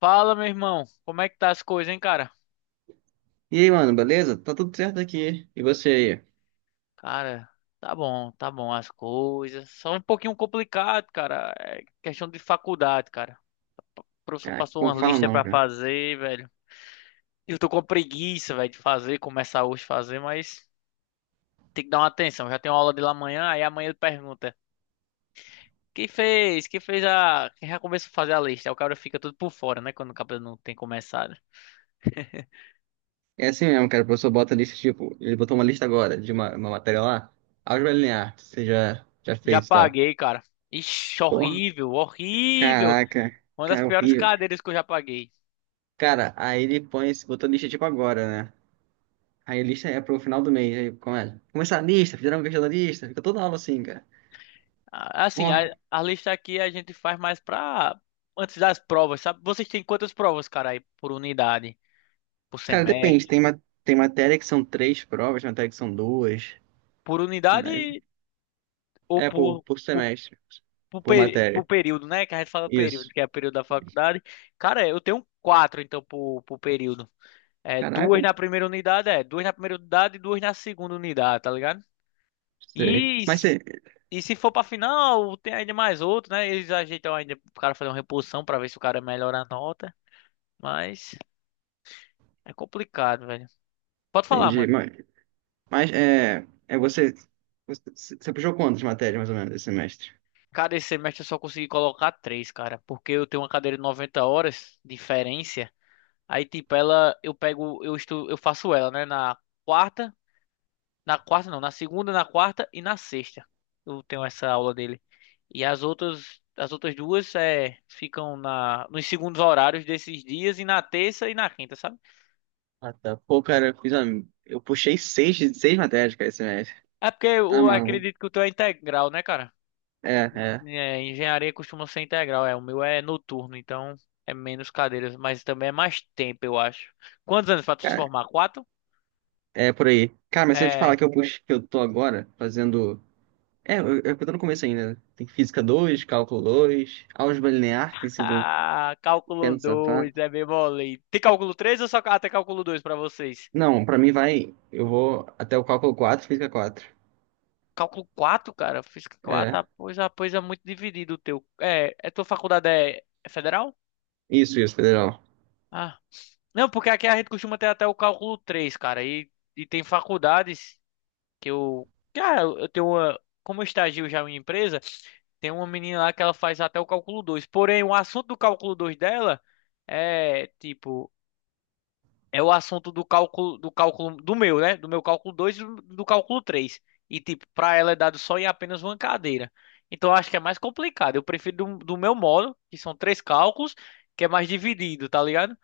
Fala, meu irmão. Como é que tá as coisas, hein, cara? E aí, mano, beleza? Tá tudo certo aqui. E você aí? Cara, tá bom as coisas. Só um pouquinho complicado, cara. É questão de faculdade, cara. O professor Ah, passou não uma fala lista não, pra cara. fazer, velho. Eu tô com preguiça, velho, de fazer, começar hoje a fazer, mas tem que dar uma atenção. Já tem uma aula de lá amanhã, aí amanhã ele pergunta: Quem fez? Quem fez a. Quem já começou a fazer a lista? Aí o cara fica tudo por fora, né? Quando o cabelo não tem começado. É assim mesmo, cara. O professor bota lista, tipo, ele botou uma lista agora de uma matéria lá. Álgebra linear, que você já Já fez e tal. paguei, cara. Ixi, Porra, horrível, horrível. caraca, Uma das cara, piores horrível. cadeiras que eu já paguei. Cara, aí ele põe, botou lista tipo agora, né? Aí a lista é pro final do mês. Aí começa. Começar a lista, fizeram uma questão da lista. Fica toda aula assim, cara. Assim, a, Porra, a lista aqui a gente faz mais pra antes das provas, sabe? Vocês têm quantas provas, cara, aí por unidade, por cara, depende. semestre, Tem matéria que são três provas, matéria que são duas. por Mas unidade ou é por, por por, semestre, por, por peri- por matéria. período, né? Que a gente fala período, Isso. que é o período da faculdade. Cara, eu tenho quatro, então, por período. Caraca, Duas na primeira unidade, duas na primeira unidade e duas na segunda unidade, tá ligado? sei. E, s- e se for pra final, tem ainda mais outro, né? Eles ajeitam ainda pro cara fazer uma reposição pra ver se o cara melhora a nota, mas. É complicado, velho. Pode falar, Entendi. mano. Mas é você puxou quantas matérias mais ou menos esse semestre? Cara, esse semestre eu só consegui colocar três, cara. Porque eu tenho uma cadeira de 90 horas, de diferença. Aí, tipo, ela, eu pego, eu estu, eu faço ela, né? Quarta, na quarta não, na segunda, na quarta e na sexta. Eu tenho essa aula dele. E as outras, duas ficam na, nos segundos horários desses dias e na terça e na quinta, sabe? Ah, tá. Pô, cara, eu puxei seis matérias, cara, esse semestre. É porque Tá eu maluco. acredito que o teu é integral, né, cara? É, é. É, engenharia costuma ser integral, é. O meu é noturno, então é menos cadeiras, mas também é mais tempo, eu acho. Quantos anos para tu se Cara, formar? Quatro? é por aí. Cara, mas se eu te falar É. que eu puxo, que eu tô agora fazendo. É, eu tô no começo ainda, né? Tem física dois, cálculo dois, álgebra linear, tem sido um Ah, cálculo pêndulo safado. 2, é bem mole. Tem cálculo 3? Ou só até cálculo 2 para vocês? Não, pra mim vai. Eu vou até o cálculo quatro, física quatro. Cálculo 4, cara. Física quatro, É. Pois é muito dividido o teu. É tua faculdade é federal? Isso, federal. Ah. Não, porque aqui a gente costuma ter até o cálculo 3, cara. E tem faculdades. Que eu, cara, eu tenho uma, como eu estagio já em uma empresa, tem uma menina lá que ela faz até o cálculo dois. Porém, o assunto do cálculo 2 dela é tipo, é o assunto do cálculo do meu, né? Do meu cálculo 2 e do cálculo três. E tipo, para ela é dado só em apenas uma cadeira. Então eu acho que é mais complicado. Eu prefiro do meu modo, que são três cálculos, que é mais dividido, tá ligado?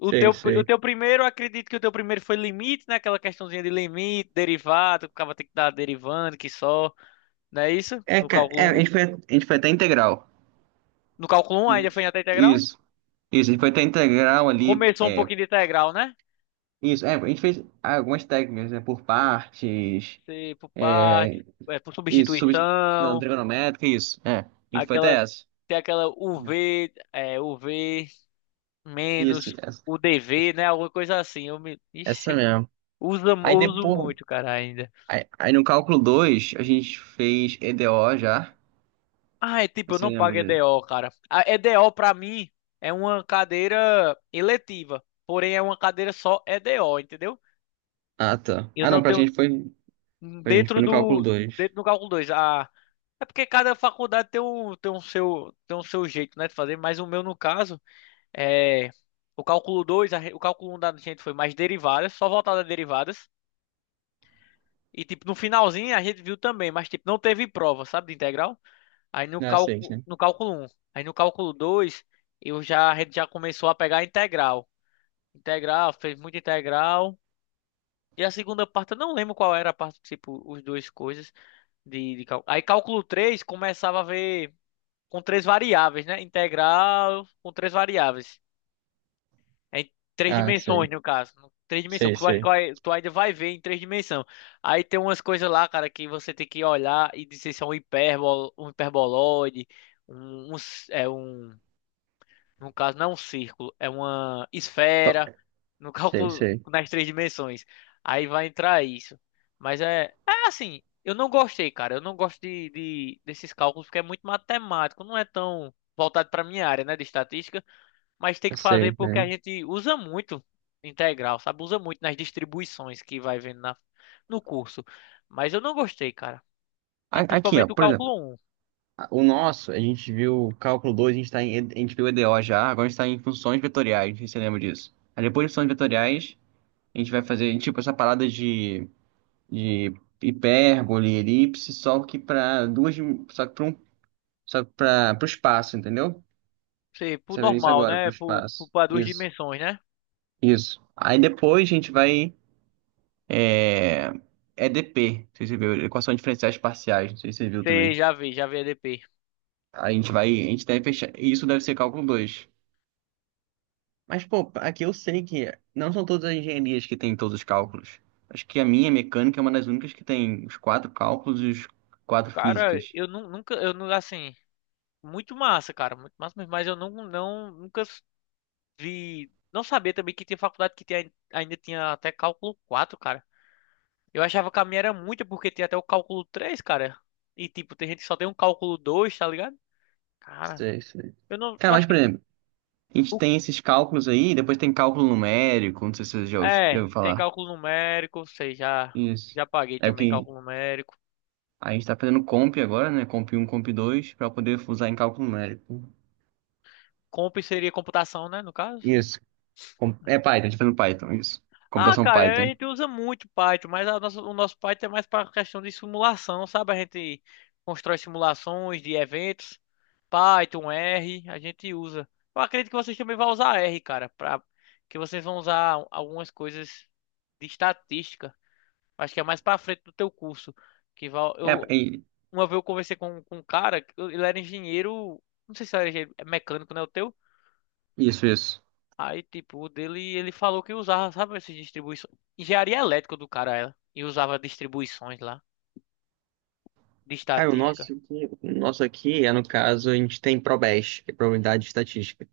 O Sei, teu, o sei. teu primeiro, eu acredito que o teu primeiro foi limite, né? Aquela questãozinha de limite, derivado, que o cara tem que dar derivando, que só, não é isso? É, No cara, é, a cálculo um. gente foi, a gente foi até integral. No cálculo um ainda foi Gente. até integral? Isso, isso, a gente foi até integral ali. Começou um É, pouquinho de integral, né? isso, é, a gente fez algumas técnicas, né, por partes, Se por parte, é, é, por isso, substituição substituição, trigonométrica, isso, é. A gente foi até aquela, essa. tem aquela U v U v Isso, menos essa, UDV, né? Alguma coisa assim. Essa Ixi, mesmo. Eu Aí uso depois, muito, cara, ainda. aí no cálculo 2 a gente fez EDO já. Ah, é tipo, eu Você não lembra pago disso? EDO, cara. A EDO pra mim é uma cadeira eletiva, porém é uma cadeira só EDO, entendeu? Ah, tá. Eu Ah, não não, pra tenho gente foi, pra gente dentro foi no cálculo do dois. dentro do cálculo 2. Ah, é porque cada faculdade tem um tem um seu jeito, né, de fazer, mas o meu no caso é o cálculo 2, o cálculo 1 da gente foi mais derivadas, só voltada a derivadas. E tipo, no finalzinho a gente viu também, mas tipo, não teve prova, sabe, de integral? Aí no Ah, sei, cálculo, sei. no cálculo um. Aí no cálculo 2 eu já, a gente já começou a pegar a integral. Integral, fez muita integral. E a segunda parte, eu não lembro qual era a parte, tipo, os dois coisas de cálculo. Aí cálculo 3 começava a ver com três variáveis, né? Integral com três variáveis. Em três Ah, dimensões, sei, no caso. Três dimensões, sei, que eu acho que sei. Tu ainda vai ver em três dimensões. Aí tem umas coisas lá, cara, que você tem que olhar e dizer se é um hipérbolo, um hiperboloide, um, um, s- é, um no caso, não é um círculo, é uma esfera, no Sei, cálculo sei. nas três dimensões. Aí vai entrar isso. Mas é assim, eu não gostei, cara. Eu não gosto desses cálculos porque é muito matemático, não é tão voltado para minha área, né, de estatística, mas tem Eu que fazer sei, porque a né? gente usa muito integral, sabe? Usa muito nas distribuições que vai vendo na, no curso. Mas eu não gostei, cara. E Aqui, ó, principalmente o por exemplo, cálculo um. O nosso, a gente viu o cálculo dois, a gente tá em, a gente viu EDO já, agora a gente tá em funções vetoriais, não sei se você lembra disso. Aí depois de funções vetoriais, a gente vai fazer, tipo, essa parada de hipérbole, elipse, só que para só que para um, só para pra, pro espaço, entendeu? Sei, por Você vê isso normal, agora, pro né? Por, por, espaço. pra duas Isso, dimensões, né? isso. Aí depois a gente vai, é, EDP, não sei se você viu, equação diferenciais parciais, não sei se você viu Você também. já vê EDP. A gente deve fechar. Isso deve ser cálculo dois. Mas, pô, aqui eu sei que não são todas as engenharias que têm todos os cálculos. Acho que a minha mecânica é uma das únicas que tem os quatro cálculos e os quatro Cara, físicas. eu nunca, eu não, assim, muito massa, cara, muito massa mesmo, mas eu nunca vi, não sabia também que tinha faculdade que tinha, ainda tinha até cálculo quatro, cara. Eu achava que a minha era muita porque tinha até o cálculo três, cara. E tipo, tem gente que só tem um cálculo dois, tá ligado? Cara, Sei, sei. eu não, eu Cara, acho mas, por que, exemplo, a gente o- tem esses cálculos aí, depois tem cálculo numérico, não sei se você já ouviu tem falar. cálculo numérico, sei, Isso. já paguei É também porque cálculo numérico. a gente tá fazendo comp agora, né? Comp um, comp dois, para poder usar em cálculo numérico. Comp seria computação, né, no caso? Isso. É Python, a gente tá fazendo Python, isso. Ah, Computação cara, a Python. gente usa muito Python, mas o nosso Python é mais para questão de simulação, sabe? A gente constrói simulações de eventos, Python, R, a gente usa. Eu acredito que vocês também vão usar R, cara, para que vocês vão usar algumas coisas de estatística. Acho que é mais para frente do teu curso, que vai, É. eu uma vez eu conversei com um cara, ele era engenheiro, não sei se era engenheiro mecânico, né, o teu? Isso, isso. Aí, tipo, o dele, ele falou que usava, sabe, essas distribuições. Engenharia elétrica do cara, ela. E usava distribuições lá, de Cara, o estatística. nosso aqui, o nosso aqui é, no caso, a gente tem ProBest, que é Probabilidade e Estatística.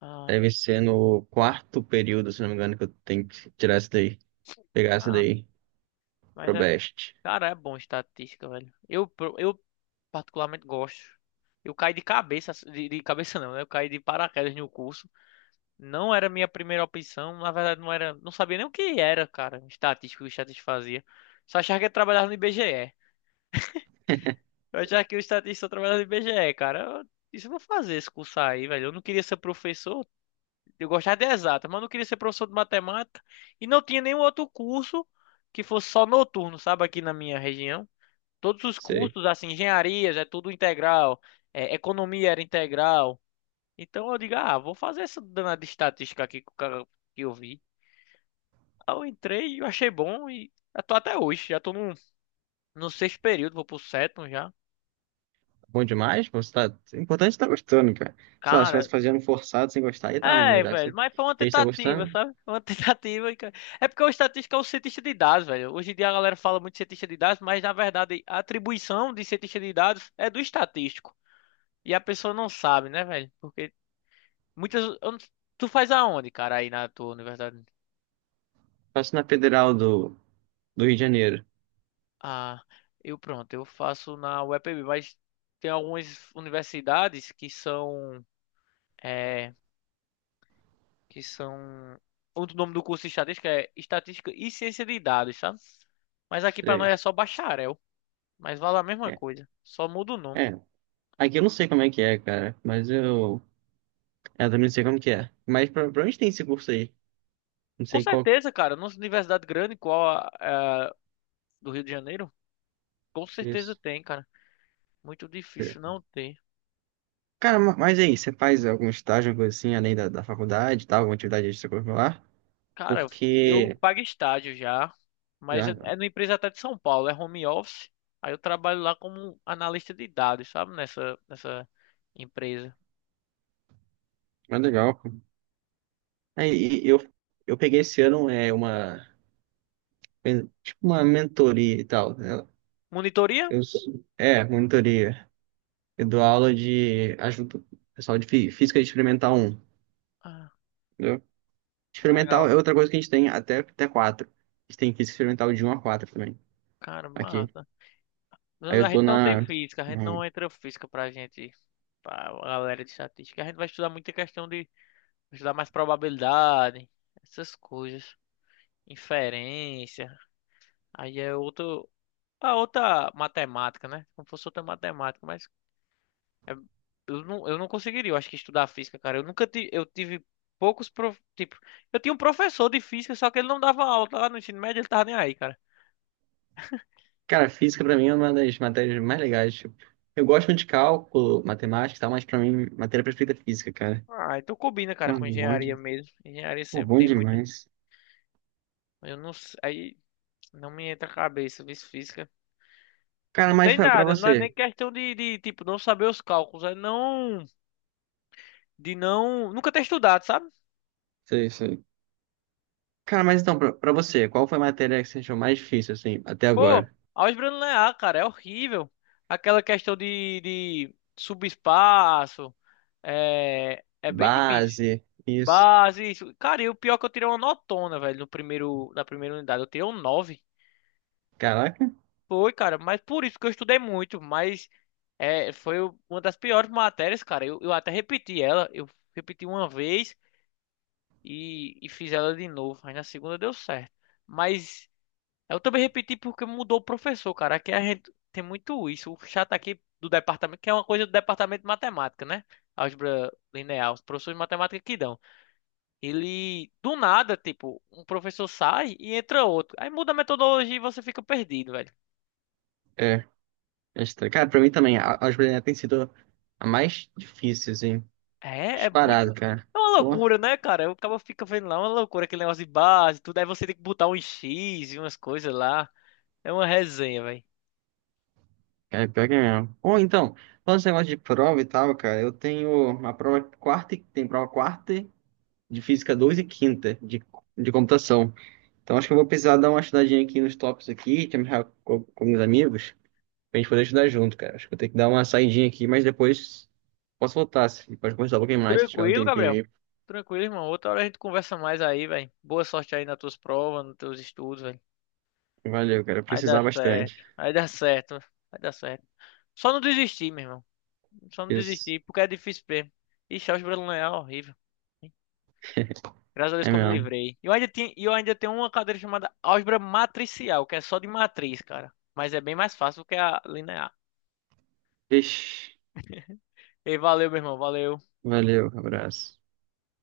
Ah, Deve ser no quarto período, se não me engano, que eu tenho que tirar essa daí, pegar essa ah, daí, mas é. ProBest. Cara, é bom estatística, velho. Eu particularmente gosto. Eu caí de cabeça, assim, de cabeça não, né? Eu caí de paraquedas no curso. Não era minha primeira opção, na verdade não era, não sabia nem o que era, cara, estatística, o que estatística fazia. Só achava que ia trabalhar no IBGE. Eu já que o estatista trabalha no IBGE, cara. Isso eu vou fazer esse curso aí, velho. Eu não queria ser professor. Eu gostava de exatas, mas eu não queria ser professor de matemática. E não tinha nenhum outro curso que fosse só noturno, sabe? Aqui na minha região. Todos os Sei. cursos, assim, engenharias, é tudo integral. Economia era integral. Então eu digo, ah, vou fazer essa danada de estatística aqui que eu vi. Aí eu entrei e eu achei bom e já tô até hoje. Já tô no, sexto período, vou pro sétimo já. Tá bom demais, você tá. O importante é estar gostando, cara. Se ela estivesse Cara, fazendo forçado sem gostar, ia tá ruim, é, mas já que velho, você mas foi uma fez, tá tentativa, gostando, sabe? Foi uma tentativa. É porque o estatístico é o cientista de dados, velho. Hoje em dia a galera fala muito de cientista de dados, mas na verdade a atribuição de cientista de dados é do estatístico. E a pessoa não sabe, né, velho? Porque muitas. Eu não- Tu faz aonde, cara, aí na tua universidade? faço na Federal do Rio de Janeiro. Ah, eu pronto, eu faço na UEPB, mas tem algumas universidades que são. que são. Outro nome do curso de estatística é Estatística e Ciência de Dados, sabe? Mas aqui pra É. nós é só bacharel. Mas vale a mesma É. coisa. Só muda o nome. É. Aqui eu não sei como é que é, cara, mas eu. Eu também não sei como que é. Mas pra onde tem esse curso aí? Não Com sei qual. certeza, cara. Numa universidade grande, igual a do Rio de Janeiro, com certeza Isso. tem, cara. Muito difícil não ter. Cara, mas e aí, você faz algum estágio, alguma coisa assim, além da faculdade e tal, alguma atividade extracurricular? Cara, eu Porque. pago estágio já. Mas Já, é, já. é numa empresa até de São Paulo. É home office. Aí eu trabalho lá como analista de dados, sabe? Nessa empresa. Mas legal, pô. Aí e eu peguei esse ano é, uma. É, tipo uma mentoria e tal, né? Monitoria? Monitoria. Eu dou aula de. Ajudo o pessoal de física experimental um. Ah, Entendeu? Experimental legal. é outra coisa que a gente tem até 4. A gente tem física experimental de um a 4 também. Cara, Aqui. massa. Aí Não, a eu tô gente não tem na. física, a gente não entra física pra gente, pra galera de estatística. A gente vai estudar muita questão de estudar mais probabilidade, essas coisas, inferência. Aí é outro, a outra matemática, né? Como fosse outra matemática, mas é- eu não conseguiria, eu acho que estudar física, cara. Eu nunca tive, eu tive poucos, tipo, eu tinha um professor de física, só que ele não dava aula lá no ensino médio, ele tava nem aí, cara. Cara, física pra mim é uma das matérias mais legais. Tipo, eu gosto muito de cálculo, matemática e tal, mas pra mim, matéria perfeita é física, cara. Ah, então combina, cara, com Mano, bom. engenharia mesmo. Engenharia Pô, sempre bom tem muita. demais. Eu não sei. Não me entra a cabeça, vice física. Cara, Não mas sei pra nada, não é você. nem questão tipo, não saber os cálculos, é não, de não, nunca ter estudado, sabe? Sei, sei. Cara, mas então, pra você, qual foi a matéria que você achou mais difícil, assim, até Pô, agora? álgebra linear, cara, é horrível. Aquela questão de subespaço, é bem difícil. Base, isso. Base, isso. Cara, e o pior é que eu tirei uma notona, velho, no primeiro, na primeira unidade, eu tirei um 9. Caraca, Foi, cara, mas por isso que eu estudei muito, mas uma das piores matérias, cara. Eu até repeti ela, eu repeti uma vez, e fiz ela de novo. Aí na segunda deu certo. Mas eu também repeti porque mudou o professor, cara. Aqui a gente tem muito isso. O chato aqui do departamento, que é uma coisa do departamento de matemática, né? Álgebra linear, os professores de matemática que dão. Ele, do nada, tipo, um professor sai e entra outro. Aí muda a metodologia e você fica perdido, velho. é. É estranho. Cara, pra mim também, a álgebra linear tem sido a mais difícil, assim. É muito. Disparado, cara. É uma Pô. loucura, né, cara? O cara fica vendo lá é uma loucura, aquele negócio de base, tudo. Aí você tem que botar um X e umas coisas lá. É uma resenha, velho. Cara, pior que é mesmo. Ou então, falando esse negócio de prova e tal, cara, eu tenho uma prova quarta, tem prova quarta de física 2 e quinta de computação. Então acho que eu vou precisar dar uma estudadinha aqui nos tópicos aqui, te amarrar com meus amigos, pra gente poder estudar junto, cara. Acho que eu tenho que dar uma saidinha aqui, mas depois posso voltar, se, pode conversar um pouquinho mais, se tiver um Tranquilo, tempinho Gabriel? aí. Tranquilo, irmão. Outra hora a gente conversa mais aí, velho. Boa sorte aí nas tuas provas, nos teus estudos, velho. Valeu, cara, eu Vai dar precisar bastante. certo. Vai dar certo. Vai dar certo. Só não desistir, meu irmão. Só não Isso, desistir, porque é difícil mesmo. Ixi, álgebra linear é horrível. Graças a Deus é que eu me mesmo. livrei. E eu ainda tinha, e eu ainda tenho uma cadeira chamada álgebra matricial, que é só de matriz, cara. Mas é bem mais fácil do que a linear. Ixi, E valeu, meu irmão. Valeu. valeu, abraço.